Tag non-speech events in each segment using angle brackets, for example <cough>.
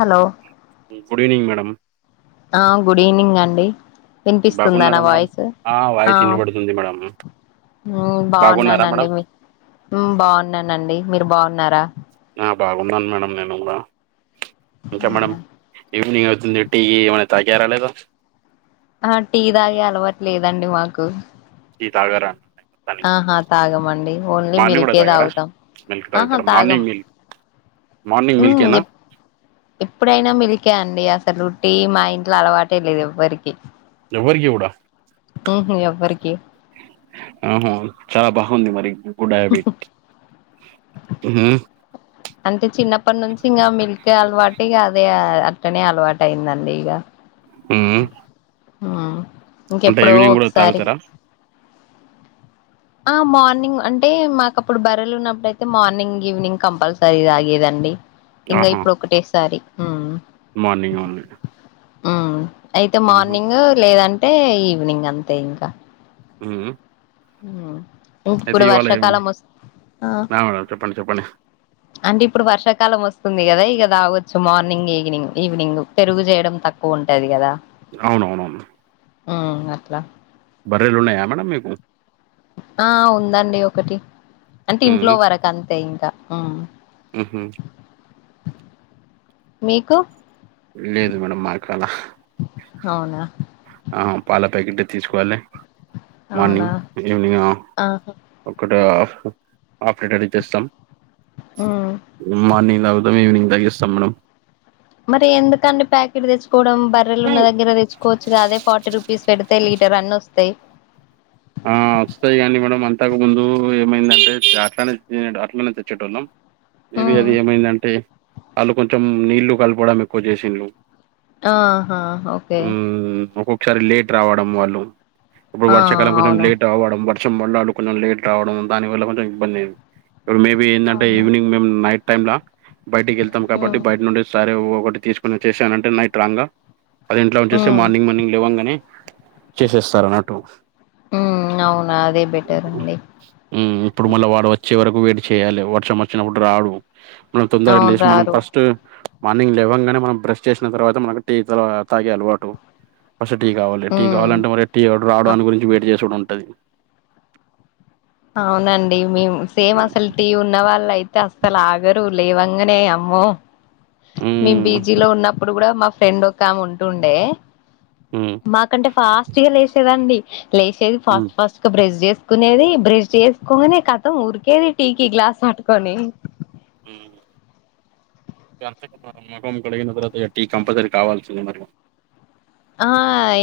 Hello good evening madam ఆ good evening అండి వినిపిస్తుంద నా బాగున్నారా మేడం వాయిస్ ఆ వాయిస్ వినబడుతుంది మేడం ఊ బాగున్నారా బాగున్నానండి మేడం మీ బాగున్నానండి మీరు బాగున్నారా బాగున్నాను మేడం నేను కూడా ఇంకా మేడం అవునా ఈవెనింగ్ అవుతుంది టీ ఏమైనా తాగార లేదా ఆ టీ తాగే అలవట్లేదండి మాకు టీ తాగర తనికి ఆహా తాగమండి ఓన్లీ మార్నింగ్ కూడా మిల్కే తాగర తాగుతాం మిల్క్ ఆహా తాగుతర తాగం మార్నింగ్ మిల్క్ మార్నింగ్ ఉమ్ మిల్కేనా ఎప్ ఎప్పుడైనా మిల్కె అండి అసలు టి మా ఇంట్లో అలవాటే లేదు ఎవ్వరికి ఎవరికీ కూడ ఉహు ఎవ్వరికి ఆహా చాలా బాగుంది మరి గుడ్ హ్యాబిట్ ఉహు అంటే చిన్నప్పటి నుంచి ఇంకా మిల్క్ అలవాటు ఇక అదే అట్టనే అలవాటు అయిందండి ఇక ఊ ఆ ఇంకెప్పుడో కూడా ఒకసారి తాగుతారా ఆ మార్నింగ్ అంటే మాకు అప్పుడు బర్రలు ఉన్నప్పుడయితే మార్నింగ్ ఈవినింగ్ కంపల్సరీ తాగేదండి ఇంగ ఆహా ఇప్పుడు ఒకటే సారి ఊ మార్నింగ్ ఓన్లీ ఉ అయితే ఉహుం, మార్నింగ్ లేదంటే ఈవినింగ్ అంతే ఇంకా ఊ ఉ ఊ ఇప్పుడు ఏం వర్షాకాలం వస్ ఆ మేడం చెప్పండి చెప్పండి అంటే ఇప్పుడు వర్షాకాలం వస్తుంది కదా ఇక తాగొచ్చు మార్నింగ్ ఈగినింగ్ ఈవినింగ్ పెరుగు చేయడం తక్కువ ఉంటది కదా అవునవునవును ఊ అట్లా బర్రెలు ఉన్నాయా మేడం మీకు ఆ ఉందండి ఒకటి అంటే ఉహుం, ఇంట్లో వరకు అంతే ఇంకా ఊ ఉహు మీకు లేదు మేడం మాకు అలా అవునా ఆ పాల ప్యాకెట్ తీసుకోవాలి అవునా మార్నింగ్ ఈవినింగ్ ఆహా ఒకట ఆఫ్ లీటర్ ఇ తెస్తాం ఆ ఉ మార్నింగ్ తాగుతం ఈవినింగ్ దాగిస్తాం మేడం మరి ఎందుకండి ప్యాకెట్ తెచ్చుకోవడం బర్రలు ఉన్న దగ్గర తెచ్చుకోవచ్చు అదే ఫార్టీ రుపీస్ పెడు తె లీటర్ అన్న వస్తాయి ఆ వస్తాయి కానీ మేడం అంతకు ముందు ఏమైందంటే అట్లానే తిన్ అట్లనే తెచ్చేటొళ్ళం మేబీ ఉమ్ అది ఏమైందంటే వాళ్ళు కొంచెం నీళ్లు కలపవడం ఎక్కువ చేసిలు ఆహా ఓకే ఊ ఒక్కొక్కసారి లేట్ రావడం వాళ్ళు ఆ అవును చాలాడం వర్షం పడినాడు కొంచెం లేట్ రావడం దాని వల్ల కొంచెం ఇబ్బంది ఐంది ఇప్పుడు మేబీ ఏందంటే అవునా ఈవినింగ్ మేము నైట్ టైంలా బయటికి వెళ్తాం కాబట్టి ఉమ్ బయట నుండి సరే ఒకటి తీసుకున వచ్చేసానంటే నైట్ రాంగ్గా పది ఇంట్లో ఉంచే ఉమ్ మార్నింగ్ మార్నింగ్ లేవంగనే చేసేస్తారు అన్నట్టు ఊ అవునా అదే బెటర్ అండి ఊ ఇప్పుడు మళ్ళా వాడు వచ్చే వరకు వెయిట్ చేయాలి వర్షం వచ్చినప్పుడు రాడు ఆ తొందరగా అవును లేసి మనం రారు ఫస్ట్ మార్నింగ్ లెవంగానే మనం బ్రష్ చేసిన తర్వాత మనకు టీ త తాగే అలవాటు ఫస్ట్ టీ కావాలి టీ ఉమ్ కావాలంటే మరి టీ వోడు అ రావడానికి గురించి వెయిట్ చేసుడు ఉంటది అవునండి మేం సేమ్ అసల్ టీ ఉన్న వాళ్ళయితే తసలాగరు లేవంగనే అమ్మో మేము మ్మ్ బీజీ లో ఉన్నప్పుడు కూడా మా ఫ్రెండ్ ఒక ఆమె ఉంటుండే ఉమ్ మాకంటే ఫాస్ట్గా లేస్తదండీ, లేచేది మ్మ్ ఫాస్ట్ ఫాస్ట్గా బ్రెష్ చేసుకునేది, బ్రె చేసుకొని ఖతం ఉరికేది టీకి గ్లాస్ పట్టుకొని. అంతకి మనం మొగం కడిగిన తర్వాత ఇగ టీ కంపల్సరీ కావాల్సిందే మరి. ఆ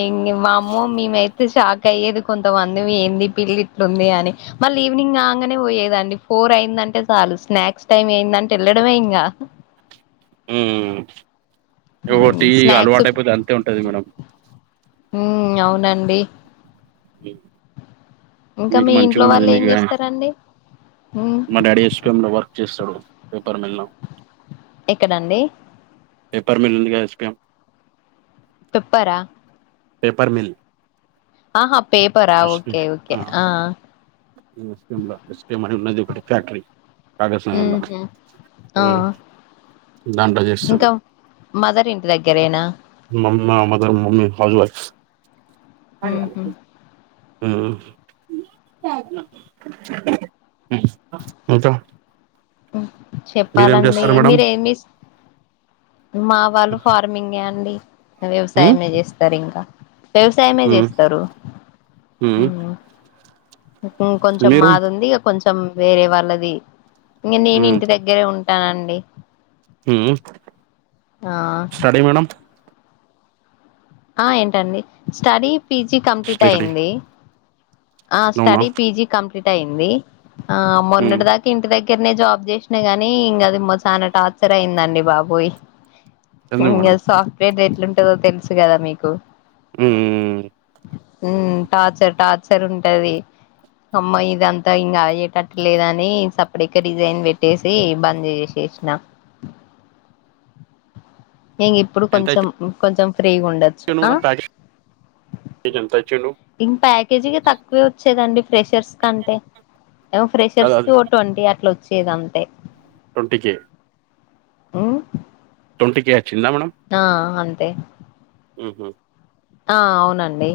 ఇంగ్ వామ్మో మేమయ్యితే షాక్ అయ్యేది కొంతమందిమి, ఏంది ఈ పిల్ల ఇట్లుంది అని మళ్ళీ ఈవినింగ్ కాంగానే పోయేదండి, ఫోర్ అయిందంటే చాలు స్నాక్స్ టైమ్ అయిందంటే ఎళ్ళడమే ఇంగా ఉమ్ మ్ టీ స్నాక్స్ అలవాటైపోతే అంతే ఉంటది మేడం. ఉమ్ అవునండి ఉమ్ ఇంకా మీ ఇంట్లో వాళ్ళు ఏం చేస్తరండి? ఉమ్ మా డాడీ ఎస్టమ్ లో వర్క్ చేస్తడు పేపర్ మెల్లో. ఎక్కడండి? పేపర్ మిల్ ఉంది ఎస్ పి ఎమ్ పెప్పర్ ఆ పేపర్ మిల్ ఆహా పేపరా ఓకే ఓకే ఆ ఎస్కే ఎస్కేం అని ఉన్నది ఒకటి ఫ్యాక్టరీ కాగజ్ నగర్ లో ఊహూ ఆ <inaudible> ఇంకా మదర్ ఇంటి దగ్గరేనా మమ్మ మదర్ మమ్మీ హౌస్ వైఫ్స్. అడగ ఉహు ఉమ్ ఉమ్ ఇంక చెప్పాలండి చేస్తారు మేడం మీరేం తిస్ మా వాళ్లు ఫార్మింగే అండి, ఉమ్ వ్యవసాయమే చేస్తరు ఇంక వ్యవసాయమే ఉమ్ చేస్తరు. ఉమ్ ఇ కొంచం మీరు మాది ఉంది, ఇగ కొంచం వేరే వాళ్ళది, నిన్నీ నే ఉమ్ ఇంటి దగ్ గరే ఉంటానండి. హ్మ్ ఆ ఆ ఏంటండి? Study P G complete study అయింది. ఆ అవునా స్టడీ పీ జీ కంప్లీట్ అయింది, ఆ ఉమ్ మొన్నటి దాక్ ఇంటి దగ్గరనే జాబ్ చేసినా గాని ఇంకా అది చాలా టార్చర్ అయిందండి బాబోయ్ ఎందుకు ఇంగ మేడం సాఫ్ట్వేర్ ఎట్లుంటదో తెలుసు కదా మీకు ఉ ఉ టార్చర్ టార్చర్ ఉంటది అమ్మా ఇదంతా ఇంగ అయ్యే టట్లేదని సప్దేక రీజైన్ పెట్టేసి బంద్ చేసేసి న ఇంగ ఇప్పుడు కొంచెం కొంచెం ఫ్రీగా ఉండ చికెన్ కూడా ప్యాకేజ్ నీకు ఎంత ఇచ్చిండు ఇం ప్యాకేజీ ఇగ తక్కువే వచ్చేదండి ఫ్రెషర్స్ కంటే ఏవో అద ఫ్రెషర్స్ కి అది ఓ ట్వంటీ అట్ల వచ్చేదంతె టొంటీ కే ఉమ్ ట్వంటీ కే అచ్చిందా మేడం ఆ అంతే ఆహా ఆ అవునండి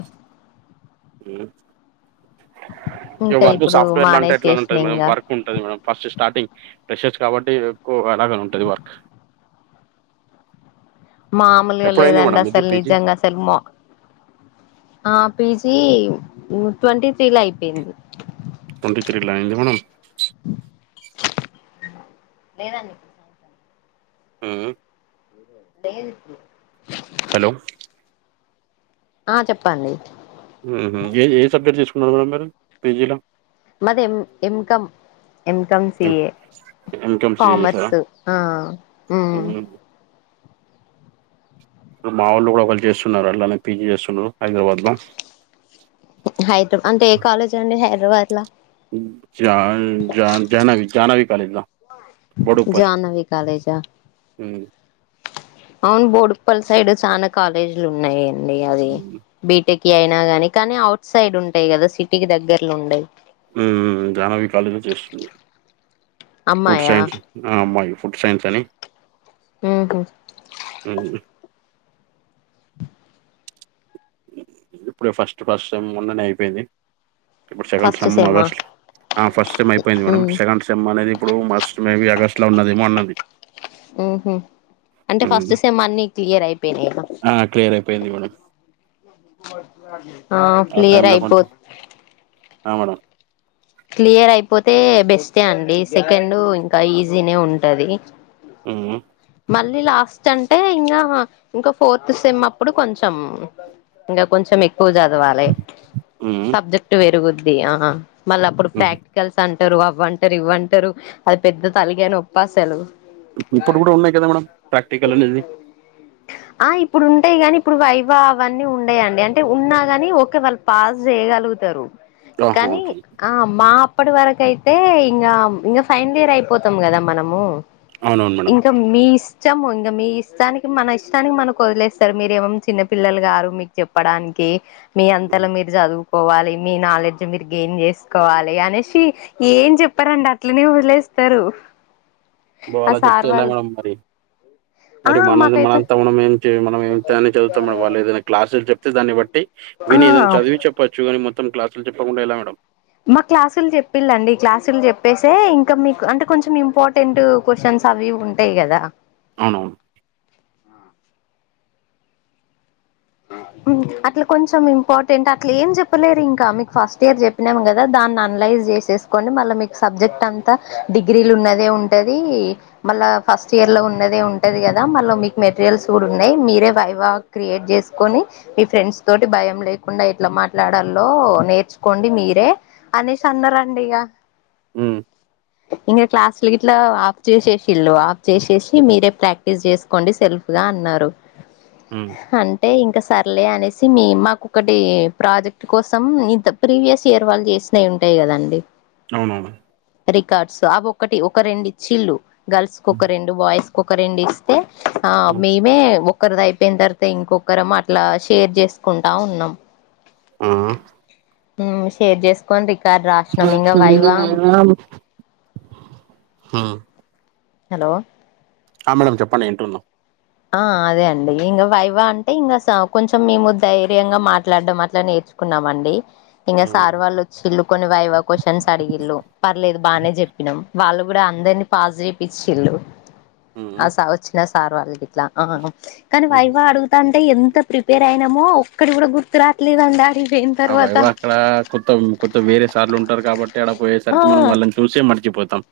ఇ ఇంకా వర్క్ ఇప్పుడు సాఫ్ట్వేర్ లాంటే ఎట్లా మానేసేసిన ఉంటుంది మేడం ఇంగ ఎక్కవ ఉంటది మేడం ఫస్ట్ స్టార్టింగ్ ప్రెషెర్స్ కాబట్టి ఎక్కువ అలాగని ఉంటది వర్క్ మామూలుగా ఎప్పుడైంది లేదండి మేడం ఇది అసలు పీజీ నిజంగా అసలు మా ఆ పీ జీ ట్వంటీ త్రీ ల అయిపోయింది. ట్వంటీ త్రీ ల అయ్యింద మేడమ్? లేదండి ఉమ్ లేదు ఇప్పుడు హలో ఆ చెప్పండి. ఉహు ఏ ఏ సబ్జెక్ట్ తీసుకున్నారు మేడం మీరు పీ జీలో? మాది M ఎంకమ్ ఎంకమ్ C A MCom C చేసారా కామర్స్ ఆ ఉమ్ ఇప్పుడు మా వాళ్ళు గుడా ఒకళ్ళు చేస్తున్నారు, అట్లనే పీ జీ చేస్తున్నారు హైదరాబాద్ ల. హైదర అంటే ఏ కాలేజ్ అండి హైదరాబాద్ ల? జ జా జహనవి జాహ్నవి కాలేజ్ల. జాహ్నవి కాలేజా? ఉమ్ అవును బోడుప్పల్ సైడ్ చాన కాలేజీలు ఉన్నయండి అది. బీటెకి అయినా గని, కనీ ఔట్ సైడ్ ఉంటయి కదా, సిటీకి దగ్గర్లో ఉండయ్. ఉమ్ ఉ జాహ్నవి కాలేజ్ లో చేస్తుంది, ఫుడ్ అమ్మాయా సైన్స్ ఆ అమ్మాయి ఫుడ్ సైన్స్ అని ఉహు అవును ఇప్పుడే ఫస్ట్ ఫస్ట్ టైమ్ మొన్ననే అయిపోయింది. ఇప్పుడు సెకండ్ ఫస్ట్ సేమ్ సెమ్మా ఆగస్టు ఆ ఫస్ట్మ్ అయిపోయింది. మేడం ఉమ్ సెకండ్ సేమ్ సేమ్ అనేది ఇప్పుడు మస్ట్ మేబి ఆగస్ట్ లో ఉన్నదేమో అన్నది. ఉహు అంటే ఫస్ట్ సేమ్ అన్ని క్లియర్ అయిపోయినాయి ఇగ అ క్లియర్ ఐపో పోయింది మేడం. ఆ ఆ క్లియర్ టైమ్లో అయిపో కొంచెం ఆ మేడమ్ క్లియర్ అయిపోతే బెస్టే అండి సెకండ్ ఇంకా ఈజీనే ఉంటది. ఉమ్ ఉం మళ్ళీ లాస్ట్ అంటే ఇంకా ఇంకా ఫోర్త్ సేమ్ అప్పుడు కొంచెం ఇంగ కొంచెం ఎక్కువ చదవాలే. ఉమ్ సబ్జెక్ట్ పెరుగుద్ది ఆ మళ్ళీ అప్పుడు ప్రాక్ ప్రాక్టికల్స్ అంటారు అవ్వంటారు ఇవ్వంటారు అది పెద్ద తలకాయ నొప్పి అసలు. ఇప్పుడు కూడా ఉన్నాయి కదా మేడం ప్రాక్టికల్ అనేది. ఆ ఇప్పుడు ఉంటాయి కాని ఇప్పుడు వైవ అవన్నీ ఉండయండి అంటే ఉన్నా గాని ఒకే వాళ్ళు పాస్ చేయగలుగుతారు ఆహా కానీ ఓకే ఆ మా అప్పటి వరకు అయితే ఇంగ ఇంగ ఫైనల్ ఇయర్ అయిపోతాం కదా మనము అవునవును మేడమ్ మీస్ ఇష్టము ఇంగ మీ ఇష్టానికి మన ఇష్టానికి మనకు వదిలేస్తారు. మీరేమ్ చిన్న పిల్లలు గారు మీకు చెప్పడానికి మీ అంతలో ఉమ్. మీరు చదువు పోవాలి మీ నాలెడ్జ్ మీరు గెయిన్ చేసుకోవాలి అనేసి ఏం చెప్పారండి అట్లనే వదిలేస్తారు. ఓ ఆ అలా చెప్తే సార్ ఎలా వాళ్ళు మేడం మరి ఆ మరి మన మాకైతే మనంతా మనం ఏం మనం ఏని చదువుతా మేడమ్ వాళ్ళు ఏదైనా క్లాసులు చెప్తే దాన్ని బట్టి విని ఏదన్న ఆ చదివి చెప్పచ్చు కానీ మొత్తం క్లాసులు చెప్పకుండా ఎలా మేడం. మాకు క్లాసులు చెప్పిళండి క్లాసులు చెప్పేసే ఇంకా మీకు అంటే కొంచెం ఇంపార్టెంట్ క్వశ్చన్స్ అవి ఉంటాయి కదా. అవునవును అట్లా కొంచెం ఇంపార్టెంట్ అట్లా ఏం చెప్పలేరు ఇంకా మీకు ఫస్ట్ ఇయర్ చెప్ చెప్పినము కదా దాన్ని అనలైజ్ చేసేసుకుని మళ్ళ మీకు సబ్జెక్ట్ అంతా డిగ్రీలు ఉన్నదే ఉంటది మళ్ళా ఫస్ట్ ఇయర్ లో ఉన్నదే ఉంటది కదా మళ్ళా మీకు మెటీరియల్స్ కూడా ఉన్నాయి మీరే వైవా క్రియేట్ చేస్ కొని మీ ఫ్రెండ్స్ తోటి భయం లేకుండా ఎట్లా మాట్లాడలో నేర్చుకోండి మీరే అనేసి అన్నారు అండి ఇగ ఉం ఇంగ క్లాసులు గిట్లా ఆఫ్ చేసేసి ఇల్లు ఆఫ్ చేసేసి మీరే ప్రా స్ చేసుకోండి సెల్ఫ్ గా అన్నారు ఉం హ అంటే ఇంకా సర్లే అనేసి మీ మాకు ఒక్కటి ప్రాజెక్ట్ కోసం ఇంత ప్రీవియస్ ఇయర్ వాళ్ళు చేసి ఉంటాయి కదా అండి అవునవును రికార్డ్స్ అవి ఒకటి ఒక రెండు ఇచ్చిళ్లు గర్ల్స్ ఒక రెండు బాయ్స్ కు ఒక రెండు ఇస్ తే ఆ మేమే ఒకరిది అయిపోయిన తర్వాత ఇంకొ గరం అట్లా షేర్ చేసుకుంటా ఉన్నం ఊఉ ఊ షేర్ చేసుకోని రికార్డ్ రాశ్నం ఇంగ వైవామ్ అమ్ హు హలో ఆ మేడం చెప్పండి ఇంటున్న ఆ అదే అండి ఇంగ వైవా అంటే ఇంగ సా కొంచెం మేము ధైర్యంగా మాట్లాడ్డం అట్ల నేర్చ్ కున్నామండి ఇంగ ఉమ్ సార్ వాళ్ళు చిల్లు కొని వైవా క్వశ్చన్స్ అడిగిల్ళు పర్లేదు బానే జెప్పినం వాళ్ళు గూడా అందర్ని పాస్ జేపిచ్చిల్లు ఉమ్ ఆ సా వచ్చిన సార్ వాళ్ గిట్లా ఆ కానీ ఉమ్ వైవా అడుగు త అంటే ఎంత ప్రిపేర్ అయినమో ఒక్కడి గుడా గుర్తు రాట్లేదు అందాడి ఏం ఆ వైవా అక్కడా కొత్తం కొత్త వేరే సార్లు ఉంటారు కాబట్టి ఆడ ఆ పోయేసరికి మనం వాళ్ళన్ చూసే మర్చిపోతాం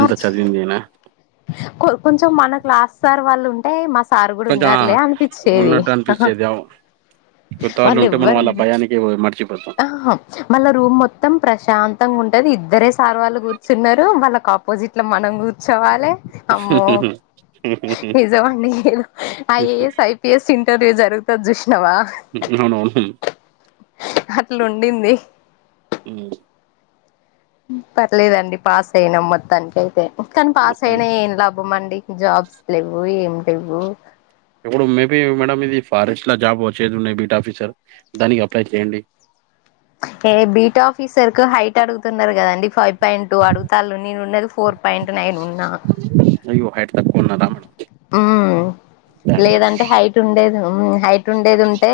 ఎంత చదివిందీనా కొ కొంచెం మన క్లాస్ సార్ వాళ్లు ఉంటే మస్ సారు గూడ కొంచెం ఆ ఉన్నారులే అనిపిచ్చేది ఉన్నట్టు అహ అనిపించేది అవు కొత్త వాళ్ళు ఉంటే మనం వాళ్ళ భయానికీ మర్చిపోతాం మళ్ళ రూమ్ మొత్తం ప్రశాంతంగ ఉంటది ఇద్దరే సార్ వాళ్ళు గూర్చున్నారు వాళ్ళకా పోజిట్ ల మనం గూర్చోవాలే అమ్మో నిజమండీ I A S I P S interview జరుగుతది జూశ్నవా అవునువును ఊ అట్లుండింది. పర్లేదండి పాస్ అయిన మొత్తాన్కైతే కానీ పాస్ అయిన మొత్తానికి ఏం లాభం అండి జాబ్స్ లెవ్వు ఏం లెవ్వూ ఇప్పుడు మేబీ మేడం ఇది ఫారెస్ట్ ల జాబ్ వచ్చేది ఉన్నాయి బీట్ ఆఫీసర్ దానికి అప్లై చేయండి ఏ బీట్ ఆఫీసర్ కు హైట్ అడుగుతున్నరు గదండి ఫై పాయింట్ టూ అడుగుతాల్లు నేను ఉండేది ఫోర్ పాయింట్ నైన్ ఉన్నా అయ్యో హైట్ తక్కువ ఉన్నారా ఊమ్ లేదంటే హైట్ ఉండేదూ హైట్ ఉండేది ఉంటే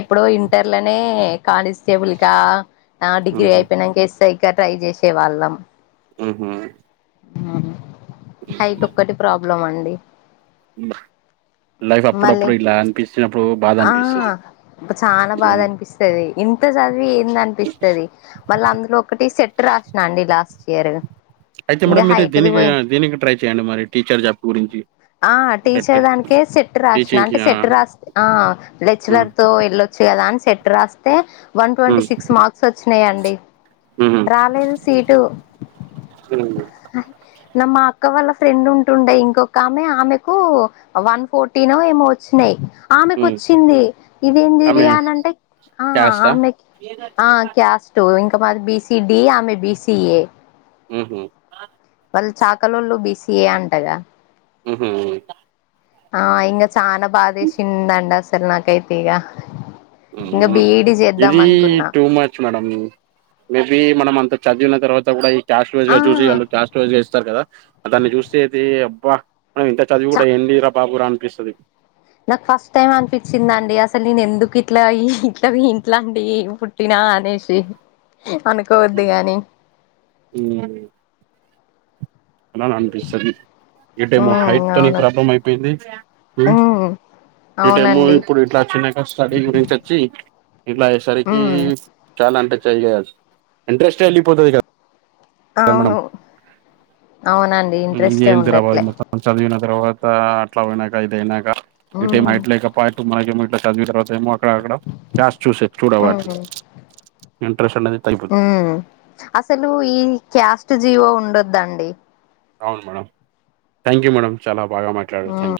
ఎప్పుడో ఇంటర్లనే కానిస్టేబుల్ గా ఆ డిగ్రీ ఊహు అయిపోయినంక ఎస్ ఐ కే ట్రై జేసేవాళ్ళం ఊహు ఉహు హైట్ ఒక్కటి ప్రాబ్లం అండి ఉంబ లైఫ్ మళ్ళీ అప్పుడప్పుడు ఇట్లా అనిపిచినప్పుడు బాధ ఆ అనిపిస్తది జం తది ఇంత జదివి ఏంది అనిపిస్తది మళ్ళ అందులో ఒకటి సెట్ రాసిన అండి లాస్ట్ ఇయర్ అయితే ఇంకా మేడమ్ మీరు హైట్ది దీనికి పోయింది దీనికి ట్రై చేయండి మరి టీచర్ జాబ్ గురించి ఆ సెట్ టీచర్ దానికే సెట్టు రాసిన టీచింగ్ కి అంటే ఆ సెట్టు రాస్ ఆ ఉమ్ లెచ్చలర్తో ఎల్లొ చ్చు గదా అన్ సెట్ రాస్తే వన్ ట్వంటీ ఉమ్ సిక్స్ మార్క్స్ ఒచ్చినయండి ఉహు రాలేదు సీటు హు నా మాక్ అక్క వాళ్ళ ఫ్రెండ్ ఉంటుండె ఇంకొక ఆమె ఆమెకు వన్ ఫోర్టీనో ఏమో వచ్చినాయి ఆమెకి ఉమ్ ఒచ్చింది ఇదెంది ఇది ఆమె అనంటే ఆ ఆమె ఏరా అటు తో ఇంక మాది బిసి డి ఆమె బీసిఏ మ్మ్ఉహ్మ్ వాళ్ళు చాకలొళ్ళు బీసీఏ అంటగా మ్మ్ఉహ్మ్ ఆ ఇంగ చానా బాదేసిందండి అసలు నాకైతే ఇగ ఉమ్మ్ ఉమ్ ఇది టూ మ చ్ మేడం మేబి మనం అంత చదివిన తర్వాత గూడ క్యాస్ట్ ఆ వైజ్‌గా చూసి వాళ్లు క్యాస్ట్ వైజ్‌గా ఇస్తారు కదా దాన్ని చూస్తే ఇది అబ్బా మనం ఇంత చదివి చ కూడా ఏదిరా బాబురా అనిపిస్తది నాకు ఫస్ట్ టైం అనిపిచిందండి అసలు నేను ఎందుకు ఇట్లా ఈ ఇట్లవి ఇంట్లటి టీన అనేసి అనుకోవద్దు గాని ఉమ్మ్ అలాననిపిస్తది ఇటేమో ఉమ్ హైట్‌తోని అవును ప్రాబ్లం అయిపోయింది ఉమ్ ఇటేమో అవునండి ఇప్పుడు ఇట్లా చిన్న స్టడీ గురించి అచ్చి ఇట్లా అయేసరికి ఉమ్ చాలా అంటే చేయ ఇంట్రెస్టే ఎల్లిపోతది ఇగ అవును అవునండి ఇంట్రెస్టే ఏందిరా బాబు ఉండట్లే మొత్తం చదివిన తర్వాత అట్లా పోయినాక ఇది అయినాక ఇటేమో ఉమ్ హైట్ లేకపోయే మనకేమో ఇట్లా చదివిన తర్వాత ఏమో అక్కడ అక్కడ క్యాస్ట్ చూసే ఉమ్ చూడవాలి ఇంట్రెస్ట్ అనేది తగ్గిపోతుంది ఉమ్మ్ అసలు ఈ క్యాస్ట్ జీవో ఉండొద్దండి అవును మేడం థ్యాంక్ యూ మేడం చాలా బాగా మాట్లడారు ఉమ్ థ్యాంక్ యూ